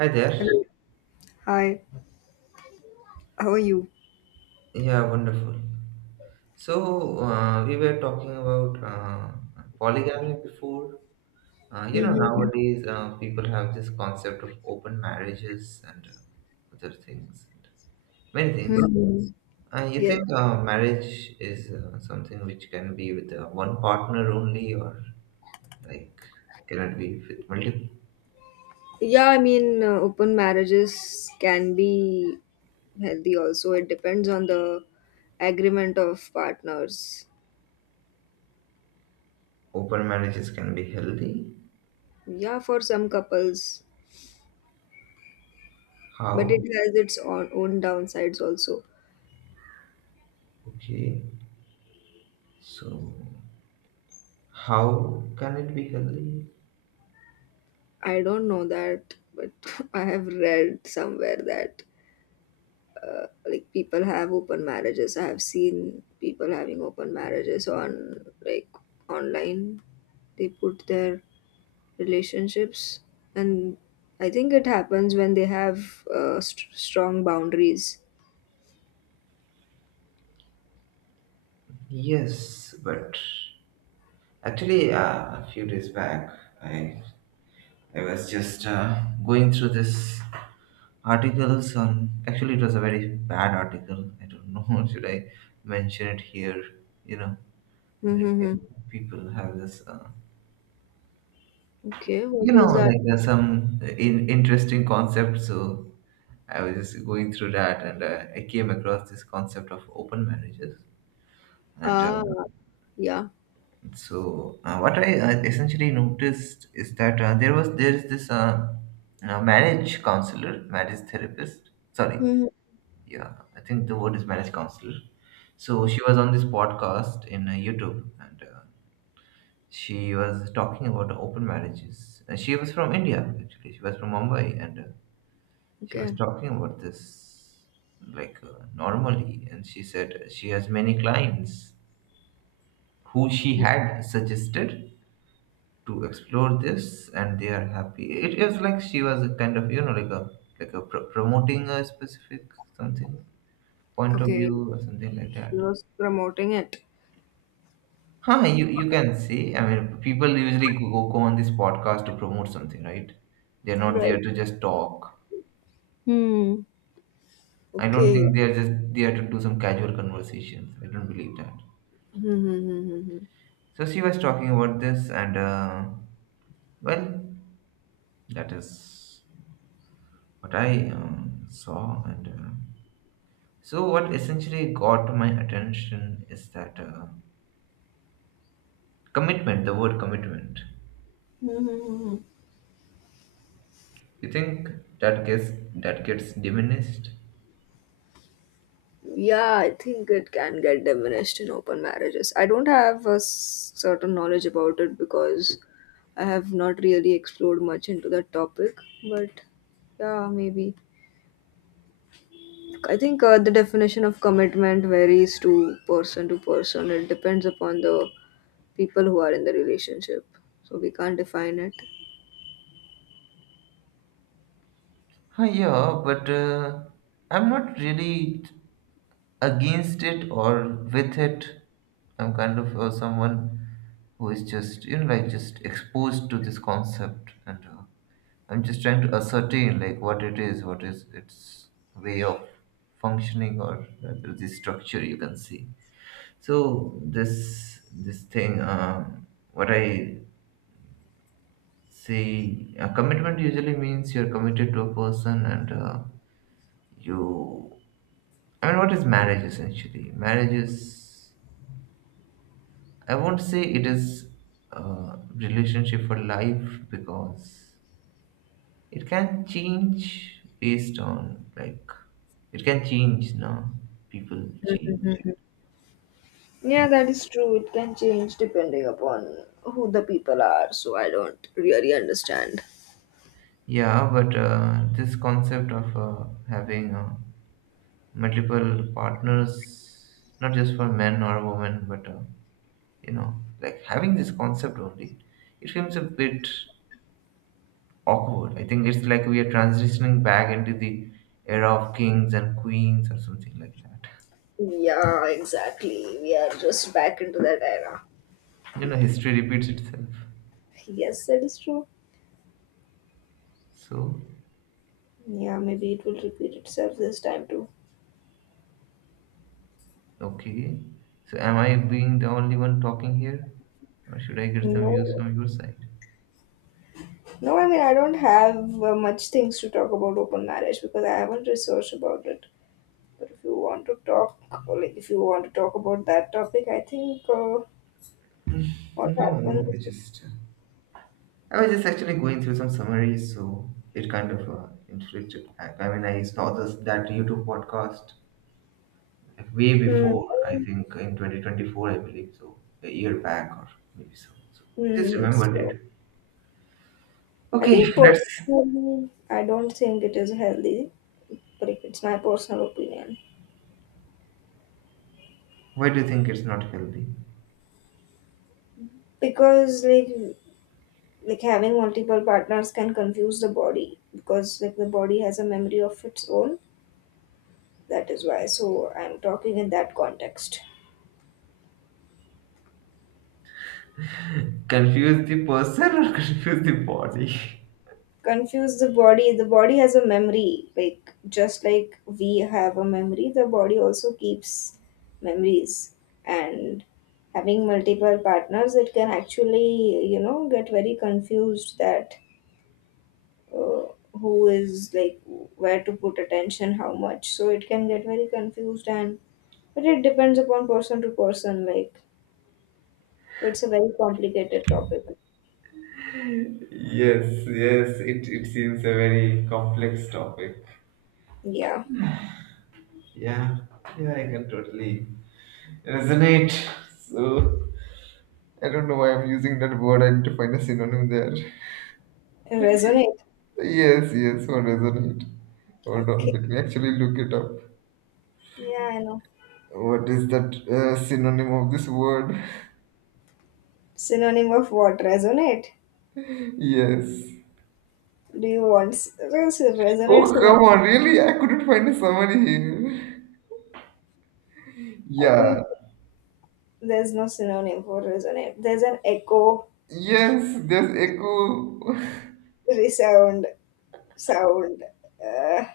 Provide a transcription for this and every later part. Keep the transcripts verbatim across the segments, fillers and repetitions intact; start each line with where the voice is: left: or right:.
right: Hi there.
left: Hello. Hi. How are you?
right: Yeah, wonderful. So uh, we were talking about uh, polygamy before. Uh, you know,
left: Mm-hmm.
right: nowadays uh, people have this concept of open marriages and uh, other things, many things.
left: Hmm.
right: Uh, you
left: Yes.
right: think uh, marriage is uh, something which can be with uh, one partner only, or like can it be with multiple?
left: Yeah, I mean, uh, open marriages can be healthy also. It depends on the agreement of partners.
right: Open marriages can be healthy.
left: Yeah, for some couples, but it
right: How?
left: has its own, own downsides also.
right: Okay. So how can it be healthy?
left: I don't know that, but I have read somewhere that uh, like people have open marriages. I have seen people having open marriages on, like, online. They put their relationships, and I think it happens when they have uh, st- strong boundaries.
right: Yes, but actually, uh, a few days back, I I was just uh, going through this articles on. Actually, it was a very bad article. I don't know should I mention it here. You know, like
left: Mm-hmm.
right: people have this. Uh,
left: Okay, what
right: you know,
left: was that?
right: like there's some in, interesting concept. So I was just going through that, and uh, I came across this concept of open marriages, and. Uh,
left: Ah, yeah.
right: So uh, what I uh, essentially noticed is that uh, there was there is this uh, uh, marriage counselor, marriage therapist. Sorry,
left: Hmm.
right: yeah, I think the word is marriage counselor. So she was on this podcast in uh, YouTube, and uh, she was talking about open marriages. And she was from India actually. She was from Mumbai, and uh, she was
left: Okay.
right: talking about this like uh, normally, and she said she has many clients who she had suggested to explore this, and they are happy. It is like she was a kind of, you know like a like a pro- promoting a specific something, point of
left: Okay,
right: view or something like
left: she
right: that.
left: was promoting it.
right: Huh, you you can see. I mean, people usually go, go on this podcast to promote something, right? They're not
left: Right.
right: there to just talk.
left: Hmm.
right: I don't
left: Okay.
right: think they're just there to do some casual conversations. I don't believe that.
left: Mm-hmm.
right: So she was talking about this, and uh, well, that is what I um, saw, and uh, so, what essentially got my attention is that uh, commitment, the word commitment. You think that gets that gets diminished?
left: Yeah, I think it can get diminished in open marriages. I don't have a s- certain knowledge about it because I have not really explored much into that topic. But yeah, maybe. I think uh, the definition of commitment varies to person to person. It depends upon the people who are in the relationship. So we can't define it.
right: Huh, yeah, but uh, I'm not really against it or with it. I'm kind of uh, someone who is just, you know like, just exposed to this concept, and uh, I'm just trying to ascertain, like, what it is, what is its way of functioning or uh, the structure, you can see. So this this thing, um, what I see, a commitment usually means you're committed to a person, and uh, you. I mean, what is marriage essentially? Marriage is. I won't say it is a relationship for life, because it can change based on, like, it can change now. People change.
left: Mhm. Yeah, that is true. It can change depending upon who the people are. So I don't really understand.
right: Yeah, but uh, this concept of uh, having a multiple partners, not just for men or women, but uh, you know, like having this concept only, it feels a bit awkward. I think it's like we are transitioning back into the era of kings and queens or something like that.
left: Yeah, exactly. We are just back into that era.
right: You know, history repeats itself.
left: Yes, that is true.
right: So,
left: Yeah, maybe it will repeat itself this time too.
right: okay. So, am I being the only one talking here, or should I get some
left: No,
right: views from your side?
left: no, I mean, I don't have uh, much things to talk about open marriage because I haven't researched about it. But if you want to talk, or like, if you want to talk about that topic, I think uh, what
right: No,
left: happens.
right: no, I just I was just actually going through some summaries, so it kind of uh, inflicted. I I mean, I saw this that YouTube podcast way
left: Hmm.
right: before. I think in twenty twenty-four, I believe, so a year back or maybe so. So I just
left: Hmm.
right: remembered
left: So,
right: it.
left: I
right: Okay,
left: think
right: let's.
left: personally, I don't think it is healthy, but if it's my personal opinion.
right: Why do you think it's not healthy?
left: Because, like, like having multiple partners can confuse the body, because like the body has a memory of its own. That is why, so I'm talking in that context.
right: Confuse the person or confuse the body?
left: Confuse the body. The body has a memory, like, just like we have a memory. The body also keeps memories. And having multiple partners, it can actually, you know get very confused that uh, who is, like, where to put attention, how much. So it can get very confused. And, but it depends upon person to person. Like, it's a very complicated topic.
right: Yes, yes, it, it seems a very complex topic.
left: Yeah.
right: Yeah. Yeah, I can totally resonate. So. I don't know why I'm using that word. I need to find a synonym there.
left: Resonate.
right: Yes, yes, what resonate? Hold on,
left: Okay.
right: let me actually look it up.
left: Yeah, I know.
right: What is that uh, synonym of this word?
left: Synonym of what? Resonate?
right: Yes.
left: Do you want s- res- resonate
right: Oh,
left: synonym?
right: come on, really? I couldn't find a summary here.
left: I think
right: Yeah.
left: there's no synonym for resonate. There's an echo,
right: Yes, there's echo.
left: resound, sound. Uh,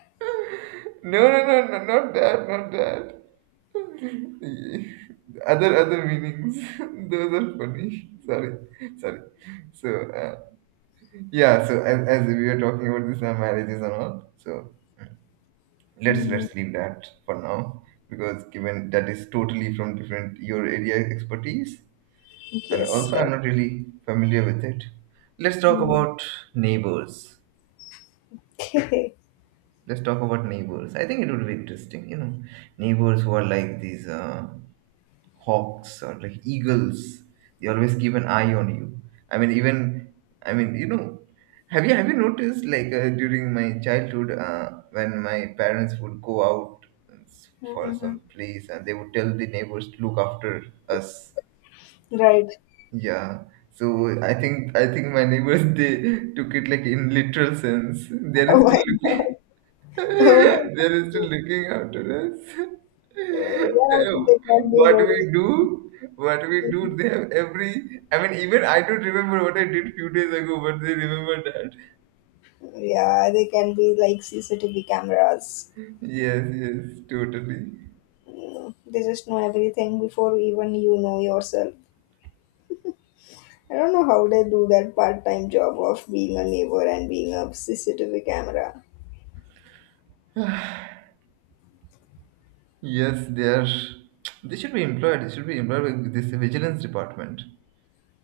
right: No, no, no, no, not that, not that. Other, other meanings. Those are funny. Sorry, sorry. So, uh, yeah, so as, as we were talking about this uh, marriages and all, so let's
left: mhm.
right: let's leave that for now, because given that is totally from different your area expertise, and
left: Yes,
right: also I'm not
left: correct.
right: really familiar with it. Let's talk
left: Mm.
right: about neighbors.
left: Okay.
right: let's talk about neighbors I think it would be interesting, you know, neighbors who are like these uh, hawks or like eagles. They always keep an eye on you. I mean even i mean, you know, have you have you noticed, like, uh, during my childhood uh, when my parents would go out for some
left: Mhm.
right: place, and they would tell the neighbors to look after us?
left: Right.
right: Yeah. So i think i think my neighbors they took it like in literal sense. They are
left: Oh my
right: still looking.
left: god. Oh,
right: They're still looking after us.
left: oh yeah, they
right: Oh,
left: can
right: What we
left: be
right: do, what we
left: very.
right: do, they have every. I mean, even I don't remember what I did few days ago, but they remember that.
left: Yeah, they can be like C C T V cameras.
right: Yes, yes, totally.
left: Mm, they just know everything before even you know yourself. I don't know how they do that part time job of being a neighbor and being a C C T V camera.
right: Yes, they are. They should be employed. They should be employed with this vigilance department.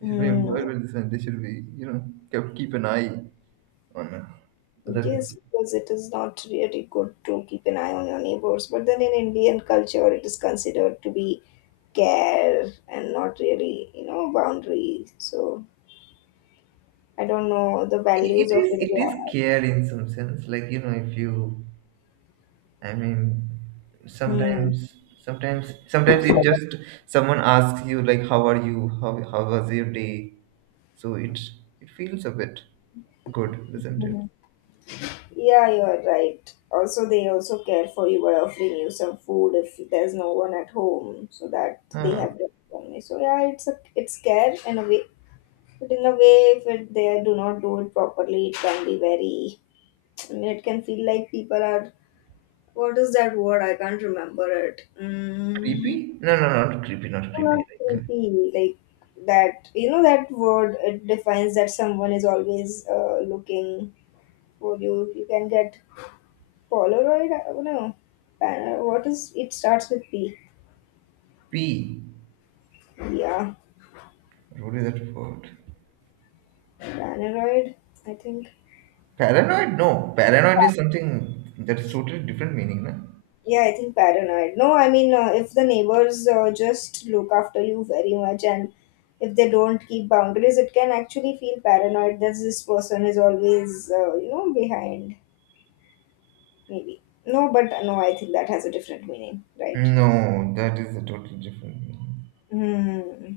right: They should be employed
left: Mm.
right: with this, and they should be, you know, kept, keep an eye on uh, other
left: Yes,
right: people.
left: because it is not really good to keep an eye on your neighbors. But then in Indian culture, it is considered to be care and not really, you know, boundary. So I don't know the
right: It
left: values
right: it
left: of
right: is, it
left: India.
right: is care in some sense. Like, you know, if you, I mean, sometimes, sometimes, sometimes it just someone asks you, like, "How are you? How how was your day?" So it it feels a bit good, doesn't it?
left: Hmm. Yeah, you're right. Also, they also care for you by offering you some food if there's no one at home, so that they
right: Ah,
left: have their family. So yeah, it's a it's care in a way, but in a way, if it, they do not do it properly, it can be very. I mean, it can feel like people are. What is that word? I can't remember it. Mm,
right: creepy? No, no, not creepy, not creepy.
left: not
right: Like uh,
left: creepy, like that. You know that word. It defines that someone is always uh, looking for you. You can get Polaroid? I don't know. Paner, what is it, starts with P.
right: P.
left: Yeah,
right: What is that word?
left: Paneroid, I think.
right: Paranoid? No, paranoid is something that is totally different meaning, na?
left: Yeah, I think paranoid. No, I mean, uh, if the neighbors uh, just look after you very much and if they don't keep boundaries, it can actually feel paranoid that this person is always, uh, you know, behind, maybe. No, but uh, no, I think that has a different meaning, right?
right: No, that is a totally different meaning.
left: Hmm,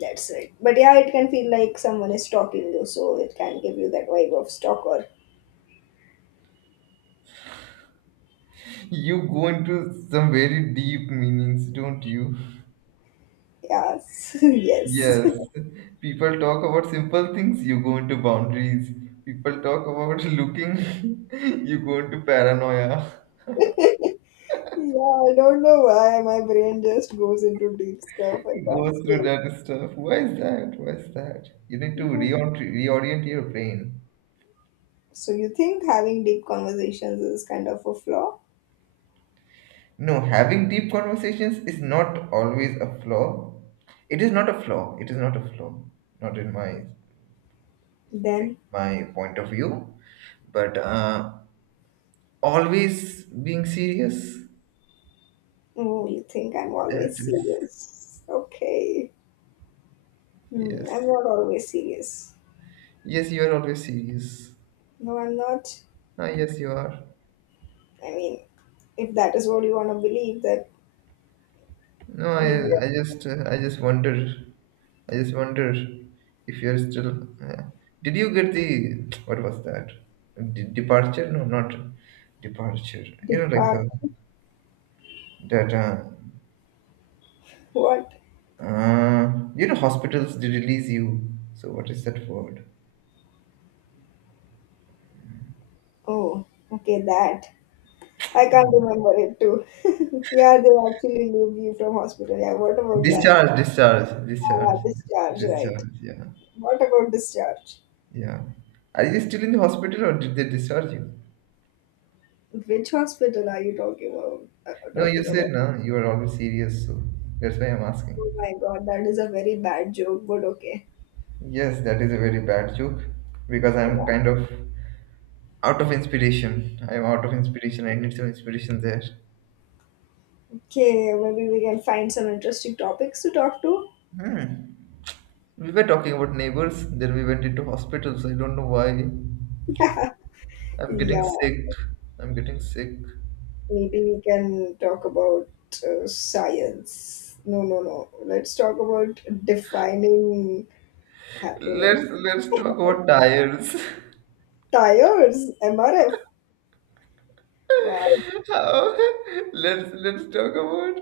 left: that's right. But yeah, it can feel like someone is stalking you, so it can give you that vibe of stalker.
right: You go into some very deep meanings, don't you?
left: Yes, yes.
right: Yes, people talk about simple things, you go into boundaries. People talk about looking, you go into paranoia.
left: Yeah, I don't know why my brain just goes into deep stuff. I
right: It
left: can't
right: goes through
left: stay.
right: that stuff. Why is that? Why is that? You need to
left: into-
right: reorient, reorient your brain.
left: So you think having deep conversations is kind of a flaw?
right: No, having deep conversations is not always a flaw. It is not a flaw. It is not a flaw. Not in my, like,
left: Then,
right: my point of view, but uh, always being serious.
left: oh, you think I'm
right: That
left: always
right: is
left: serious. Okay. Hmm,
right: yes.
left: I'm not always serious.
right: Yes, you are always serious.
left: No, I'm not.
right: Ah, yes, you are.
left: I mean, if that is what you want to believe, that
right: No,
left: you
right: I, I just, uh, I just wonder, I just wonder if you are still. Uh, did you get the what was that? De- departure? No, not departure. You know, like
left: depart.
right: uh, that. Uh,
left: What?
right: uh, you know, hospitals they release you. So what is that word?
left: Oh, okay, that. I can't
right: Um,
left: remember it too. Yeah, they actually leave you from hospital. Yeah, what about that?
right: discharge, discharge, discharge,
left: Ah, discharge, right.
right: discharge. Yeah,
left: What about discharge?
right: yeah. Are you still in the hospital, or did they discharge you?
left: Which hospital are you talking about? Uh,
right: No, you
left: talking
right: said
left: about?
right: no, you are always serious, so that's why I'm asking.
left: Oh my god, that is a very bad joke, but okay.
right: Yes, that is a very bad joke, because I'm kind of out of inspiration. I'm out of inspiration. I need some inspiration there.
left: Okay, maybe we can find some interesting topics to talk to.
right: We were talking about neighbors, then we went into hospitals. I don't know why. I'm getting
left: Yeah,
right: sick. I'm getting sick.
left: maybe we can talk about uh, science. No, no, no. Let's talk about defining happiness.
right: Let's let's talk about tires.
left: Tires, M R F. Wow.
right: How? Let's let's talk about.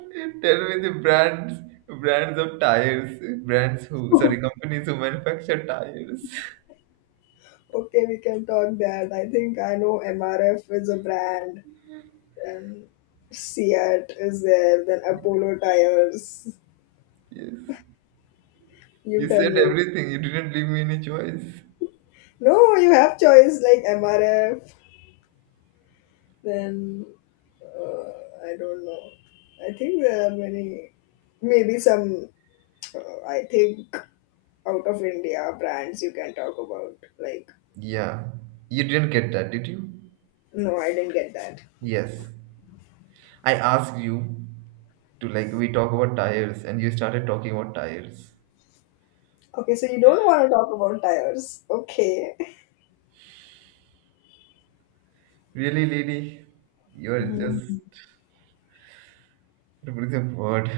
right: Tell me the brands brands of tires. Brands who sorry companies who manufacture tires.
left: Okay, we can talk that. I think I know M R F is a brand, then Seat is there, then Apollo Tires.
right: Yes.
left: You
right: You
left: tell
right: said
left: me.
right: everything. You didn't leave me any choice.
left: No, you have choice like M R F, then uh, I don't know. I think there are many, maybe some, uh, I think out of India brands you can talk about. Like,
right: Yeah. You didn't get that, did you?
left: no, I didn't get that.
right: Yes. I asked you to, like, we talk about tires and you started talking about tires.
left: Okay, so you don't want to talk about tires. Okay.
right: Really, lady? You're just,
left: Mhm.
right: what is the word?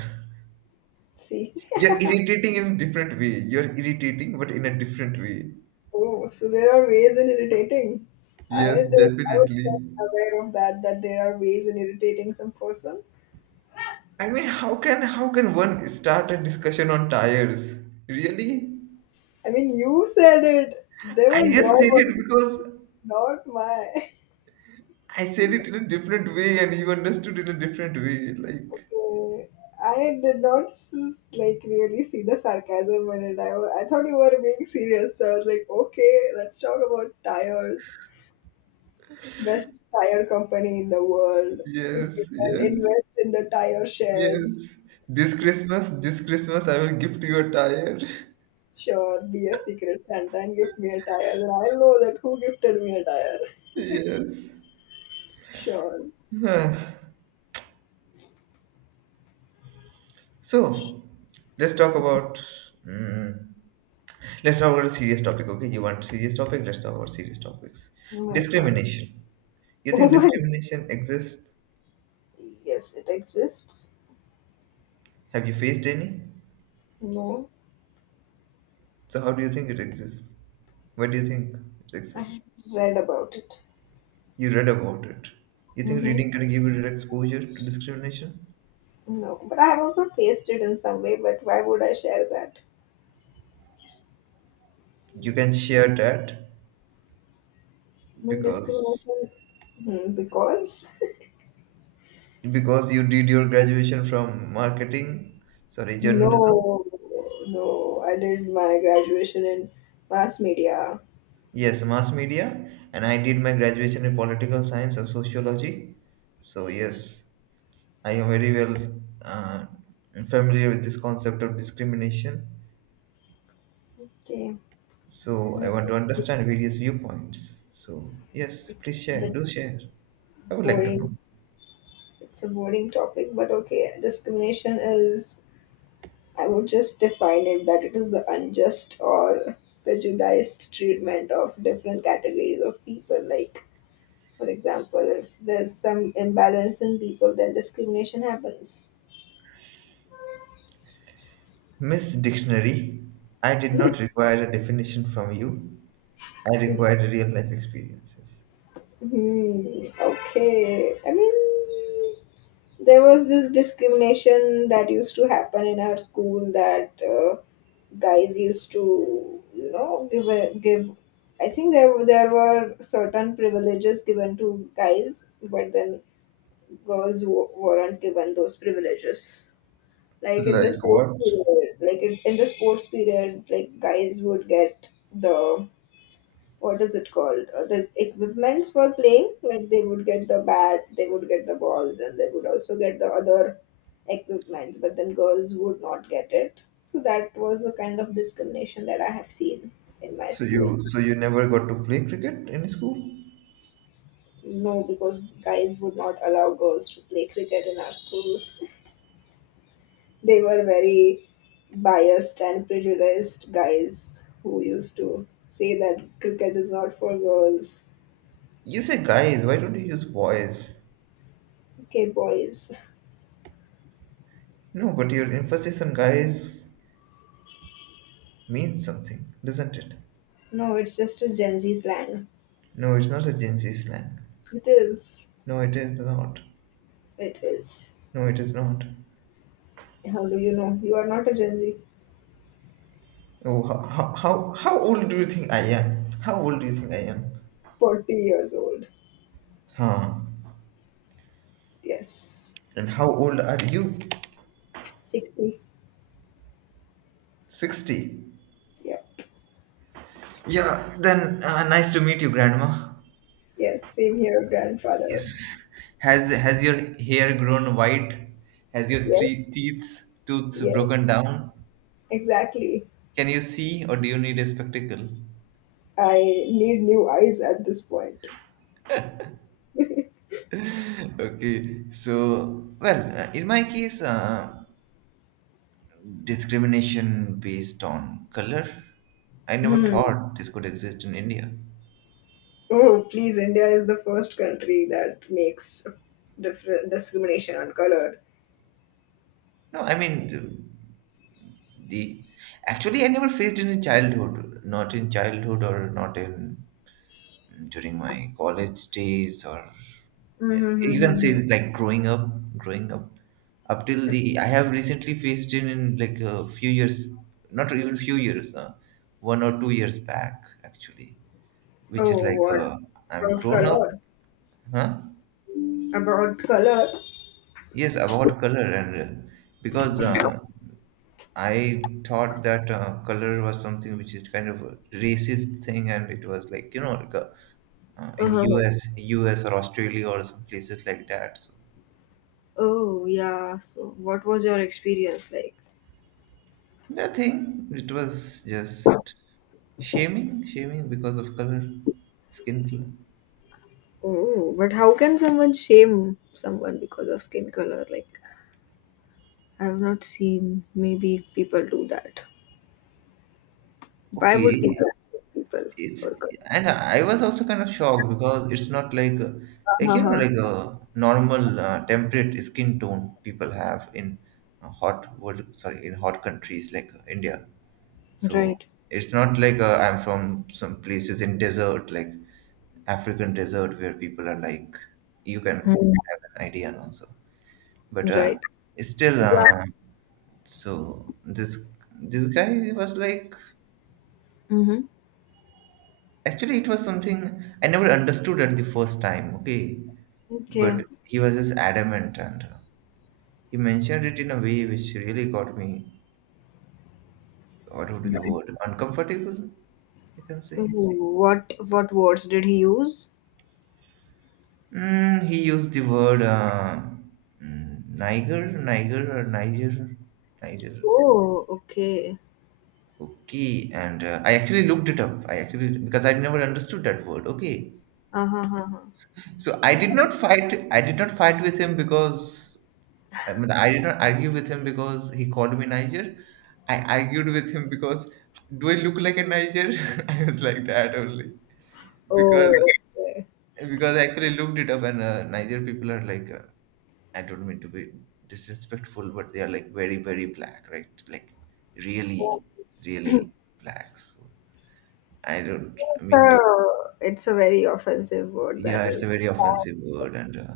left: See.
right: You're irritating in a different way. You're irritating but in a different way.
left: Oh, so there are ways in irritating.
right: Yes,
left: I don't, I was not
right: definitely.
left: aware of that, that there are ways in irritating some person.
right: I mean, how can how can one start a discussion on tires? Really?
left: I mean, you said it. They
right: I
left: were
right: just
left: your
right: said it
left: words,
right: because
left: not my.
right: I said it in a different way and you understood in a different way. Like,
left: Uh, I did not s- like really see the sarcasm in it. I, wa- I thought you were being serious. So I was like, okay, let's talk about tires. Best tire company in the world. If
right: yes,
left: we can
right: yes,
left: invest in the tire shares.
right: yes. This Christmas, this Christmas, I will gift you a tire.
left: Sure, be a secret Santa and gift me a tire. Then I'll know that who gifted me a tire.
right: Yes.
left: Sure.
right: Huh. So, let's talk about. Mm, let's talk about a serious topic, okay? You want serious topic? Let's talk about serious topics.
left: Oh my god.
right: Discrimination. You
left: Oh
right: think
left: my.
right: discrimination exists?
left: Yes, it exists.
right: Have you faced any?
left: No,
right: So, how do you think it exists? What do you think it exists?
left: I read about it.
right: You read about it. You think
left: Mm-hmm.
right: reading can give you direct exposure to discrimination?
left: No, but I have also faced it in some way. But why would I share that?
right: You can share that,
left: I mean,
right: because
left: discrimination. Hmm, because
right: because you did your graduation from marketing, sorry, journalism.
left: no, no, I did my graduation in mass media.
right: Yes, mass media, and I did my graduation in political science and sociology. So yes, I am very well uh, familiar with this concept of discrimination.
left: Okay,
right: So I
left: it's,
right: want to understand various viewpoints. So yes,
left: it's
right: please
left: a
right: share,
left: bit
right: do share. I would like to
left: boring.
right: know.
left: It's a boring topic, but okay. Discrimination is, I would just define it that it is the unjust or prejudiced treatment of different categories of people. Like, for example, if there's some imbalance in people, then discrimination happens.
right: Miss Dictionary, I did not require a definition from you. I required real life experiences.
left: Hmm, okay. I mean, there was this discrimination that used to happen in our school, that uh, guys used to, you know give a, give I think there were- there were certain privileges given to guys, but then girls w- weren't given those privileges. Like in the
right: Like
left: sports
right: what?
left: period, like in in the sports period, like guys would get the, what is it called, uh, the equipments for playing. Like, they would get the bat, they would get the balls, and they would also get the other equipments, but then girls would not get it. So that was the kind of discrimination that I have seen in my
right: So
left: school.
right: you so you never got to play cricket in school?
left: No, because guys would not allow girls to play cricket in our school. They were very biased and prejudiced guys who used to say that cricket is not for girls.
right: You say guys, why don't you use boys?
left: Okay, boys.
right: No, but your emphasis on guys means something, doesn't it?
left: No, it's just a Gen Z slang.
right: No, it's not a Gen Z slang.
left: It is.
right: No, it is not.
left: It is.
right: No, it is not.
left: How do you know? You are not a Gen Z.
right: Oh, how, how, how how old do you think I am? How old do you think I am?
left: forty years old.
right: Huh.
left: Yes.
right: And how old are you?
left: sixty.
right: sixty.
left: Yeah.
right: Yeah, then uh, nice to meet you, Grandma.
left: Yes. Same here, grandfather.
right: Yes. Has has your hair grown white? Has your
left: Yes.
right: three teeth tooths
left: Yes.
right: broken down?
left: Exactly.
right: Can you see, or do you need a spectacle?
left: I need new eyes at this point.
right: Okay, so well, uh, in my case, uh, discrimination based on color. I never
left: Hmm.
right: thought this could exist in India.
left: Oh, please. India is the first country that makes different discrimination on color.
right: No, I mean the actually I never faced in childhood, not in childhood or not in during my college days or you can
left: Mm-hmm.
right: say like growing up growing up up till the I have recently faced it in like a few years, not even few years, uh, one or two years back actually, which is
left: Oh,
right: like
left: what
right: uh, I'm
left: about
right: grown up,
left: color?
right: huh.
left: About color?
right: Yes, about color, and uh, because uh, I thought that uh, color was something which is kind of a racist thing, and it was like, you know, like a, uh, in
left: Uh-huh.
right: U S, U S or Australia or some places like that. So
left: Oh, yeah. So, what was your experience like?
right: nothing. It was just shaming, shaming because of color, skin color.
left: Oh, but how can someone shame someone because of skin color? Like, I have not seen, maybe people do that. Why would people
right: Okay.
left: hate people
right: It's
left: for color?
right: And I was also kind of shocked because it's not like, uh, like, you know,
left: Uh-huh.
right: like a normal uh, temperate skin tone people have in uh, hot world, sorry, in hot countries like, uh, India. So it's not like, uh, I'm from some places in desert like African desert where people are like, you can
left: Mm,
right: have an idea and also. But uh,
left: right.
right: it's still
left: Yeah.
right: uh, so this this guy was like,
left: Mm-hmm.
right: actually it was something I never understood at the first time, okay?
left: Okay.
right: But he was just adamant, and he mentioned it in a way which really got me. What would be the word? Uncomfortable, you can say.
left: Ooh, What what words did he use?
right: Mm, he used the word, uh, mm, Niger, Niger or Niger, Niger or something.
left: Oh, okay.
right: Okay, and uh, I actually looked it up. I actually, because I never understood that word, okay?
left: Uh-huh.
right: So I did not fight. I did not fight with him because I mean, I did not argue with him because he called me Niger. I argued with him because, do I look like a Niger? I was like that only
left: Oh,
right: because
left: okay.
right: because I actually looked it up, and uh, Niger people are like, uh, I don't mean to be disrespectful, but they are like very very black, right? Like really really black. So I don't
left: So
right: mean to.
left: it's a very offensive word that
right: Yeah, it's
left: is.
right: a very offensive word, and uh,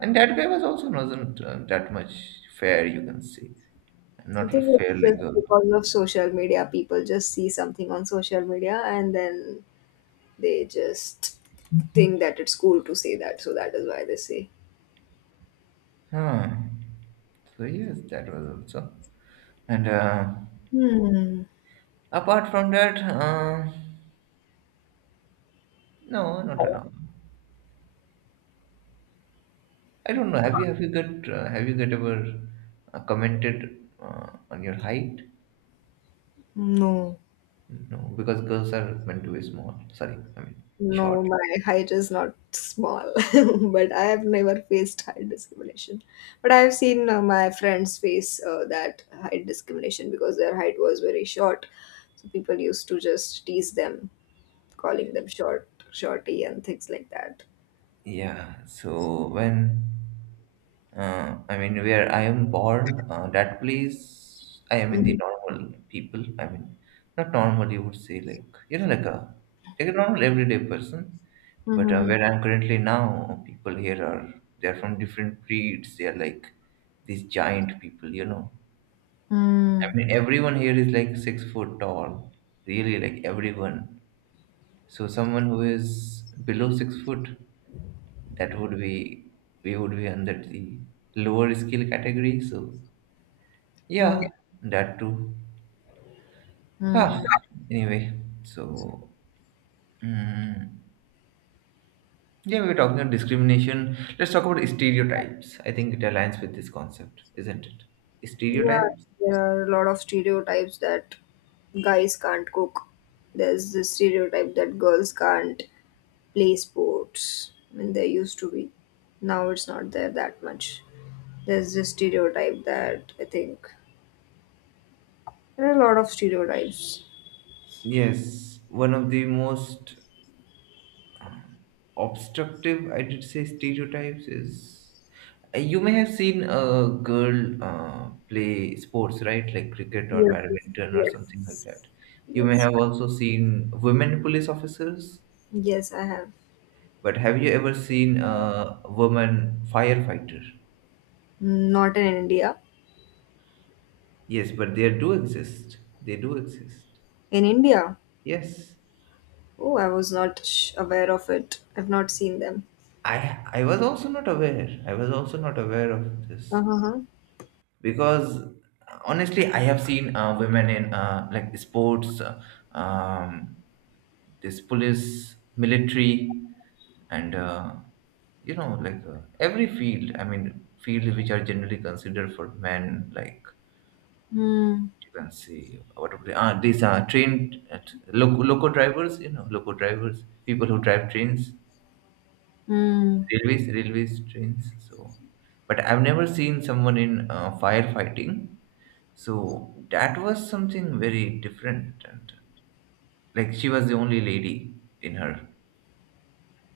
right: and that guy was also, wasn't uh, that much fair, you can say,
left: I
right: not really
left: think
right: fair
left: it's
right: like,
left: just
right: uh,
left: because of social media. People just see something on social media and then they just think that it's cool to say that. So that is why they say.
right: huh. So yes, that was also, and uh,
left: hmm,
right: apart from that, uh, no, not at all. I don't know. Have you have you got uh, have you got ever uh, commented uh, on your height?
left: no,
right: No, because girls are meant to be small. Sorry, I mean short.
left: no, my height is not small. But I have never faced height discrimination. But I have seen uh, my friends face uh, that height discrimination because their height was very short. So people used to just tease them, calling them short, shorty, and things like that.
right: Yeah. So when, uh, I mean, where I am born, uh, that place, I am in the
left: Mhm.
right: normal people. I mean, not normal, you would say, like, you know, like a, like a normal everyday person. But uh,
left: Mhm.
right: where I'm currently now, people here are, they're from different breeds. They're like these giant people, you know. I
left: Mm,
right: mean, everyone here is like six foot tall, really, like everyone. So someone who is below six foot, that would be, we would be under the lower skill category. So
left: yeah. Mm.
right: yeah, that too. Ah, anyway, so mm, yeah, we were talking about discrimination. Let's talk about stereotypes. I think it aligns with this concept, isn't it?
left: Yeah,
right: Stereotypes.
left: there are a lot of stereotypes that guys can't cook. There's the stereotype that girls can't play sports. I mean, there used to be. Now it's not there that much. There's this stereotype that I think there are a lot of stereotypes.
right: Yes, one of the most um, obstructive, I did say, stereotypes is, uh, you may have seen a girl uh, play sports, right? Like cricket or
left: Yes,
right: badminton or something like
left: yes,
right: that. You may
left: yes.
right: have also seen women police officers.
left: Yes, I have.
right: But have you ever seen a woman firefighter?
left: Not in India.
right: Yes, but they do exist. They do exist.
left: In India?
right: Yes.
left: Oh, I was not sh- aware of it. I've not seen them.
right: I I was also not aware. I was also not aware of this
left: Uh-huh.
right: because honestly, I have seen uh, women in, uh, like sports, uh, um, this police, military, and uh, you know, like, uh, every field. I mean, fields which are generally considered for men, like,
left: Hmm.
right: you can see, what are they- ah, these are trained at loco, loco drivers, you know, loco drivers, people who drive trains,
left: Hmm.
right: railways railways trains. So but I've never seen someone in uh, firefighting. So that was something very different, and like she was the only lady in her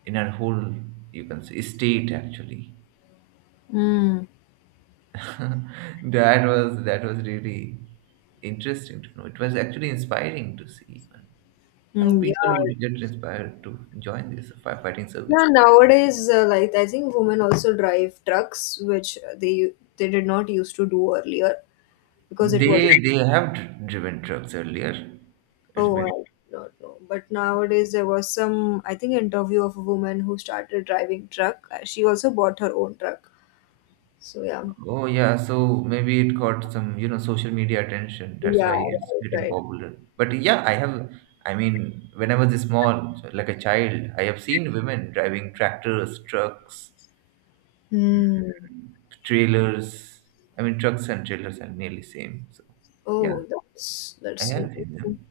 right: in her whole, you can say, state actually.
left: Mm,
right: that was that was really interesting to know. It was actually inspiring to see even, I hope
left: mm, yeah.
right: people would get inspired to join this firefighting
left: Yeah,
right: service.
left: nowadays, uh, like I think women also drive trucks, which they they did not used to do earlier because it was.
right: They they have dr- driven trucks earlier. It's
left: Oh, I
right: been.
left: do not know. But nowadays there was some, I think, interview of a woman who started driving truck. Uh, She also bought her own truck. So yeah,
right: Oh yeah, so maybe it got some, you know, social media attention. That's
left: yeah,
right: why it's
left: right,
right: getting
left: right.
right: popular. But yeah, I have. I mean, when I was small, so like a child, I have seen women driving tractors, trucks,
left: Hmm.
right: trailers. I mean, trucks and trailers are nearly same. So yeah,
left: Oh, that's
right: I
left: that's
right: have seen
left: interesting.
right: them.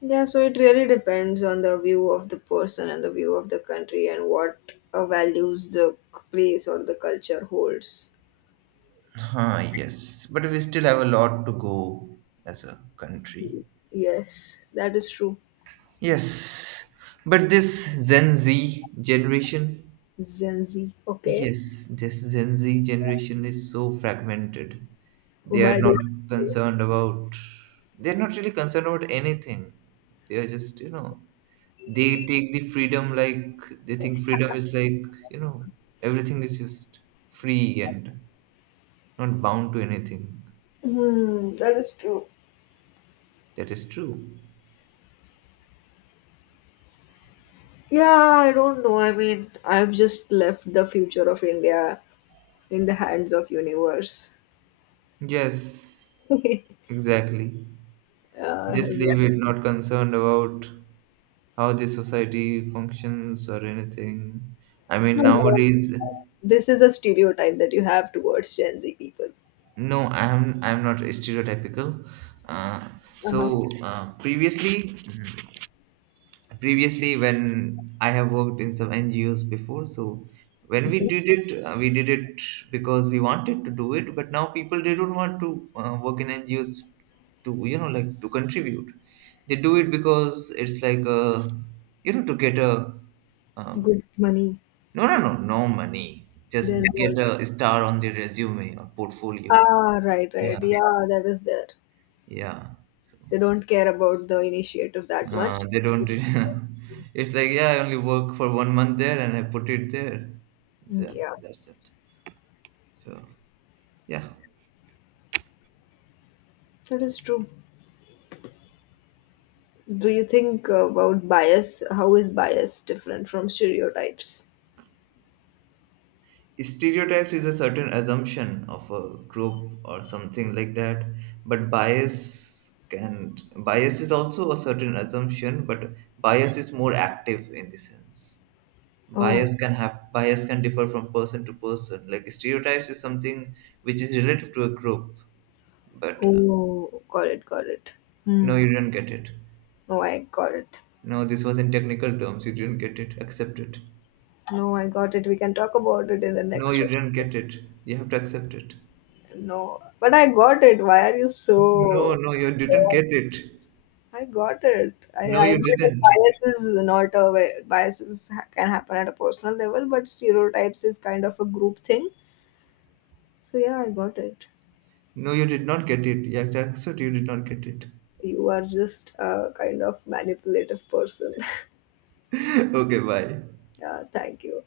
left: Yeah, so it really depends on the view of the person and the view of the country and what uh, values the place or the culture holds.
right: Huh, yes, but we still have a lot to go as a country.
left: Yes, that is true.
right: Yes, but this Gen Z generation,
left: Gen Z, okay?
right: yes, this Gen Z generation is so fragmented. They are
left: Why do
right: not concerned about, they're not really concerned about anything. They are just, you know, they take the freedom like, they think freedom is like, you know, everything is just free and not bound to anything.
left: Hmm, that is true.
right: That is true.
left: Yeah, I don't know. I mean, I've just left the future of India in the hands of universe.
right: Yes, exactly.
left: Uh,
right: Just leave
left: yeah.
right: it, not concerned about how the society functions or anything. I mean, nowadays,
left: This is a stereotype that you have towards Gen Z people.
right: no, I'm I'm not stereotypical. Uh,
left: Uh-huh.
right: so uh, previously, previously when I have worked in some NGOs before, so when we
left: Okay.
right: did it, uh, we did it because we wanted to do it, but now people, they don't want to uh, work in NGOs to, you know, like, to contribute. They do it because it's like, uh you know, to get a um,
left: Good money.
right: no no no no money, just
left: Then
right: get
left: what?
right: a star on their resume or portfolio.
left: Ah, right, right.
right: Yeah,
left: Yeah, that is there.
right: yeah. So
left: They don't care about the initiative that much.
right: Uh, they don't. Re- it's like, yeah, I only work for one month there, and I put it there.
left: Mm,
right: Yeah,
left: yeah,
right: that's it. So yeah.
left: that is true. Do you think uh, about bias? How is bias different from stereotypes?
right: Stereotypes is a certain assumption of a group or something like that. But bias can bias is also a certain assumption, but bias is more active in the sense.
left: Oh,
right: Bias can have bias can differ from person to person. Like stereotypes is something which is relative to a group, but uh,
left: oh, got it, got it.
right: no,
left: Hmm.
right: you do not get it.
left: No, I got it.
right: No, this was in technical terms. You didn't get it. Accept it.
left: No, I got it. We can talk about it in the
right: No,
left: next
right: you
left: round.
right: didn't get it. You have to accept it.
left: No, but I got it. Why are you
right: No,
left: so?
right: no, you didn't get it.
left: I got it. I,
right: No,
left: I
right: you
left: know that
right: didn't.
left: bias is not a way, biases ha- can happen at a personal level, but stereotypes is kind of a group thing. So yeah, I got it.
right: No, you did not get it. You have to accept you did not get it.
left: You are just a kind of manipulative person.
right: okay, bye.
left: Yeah, thank you.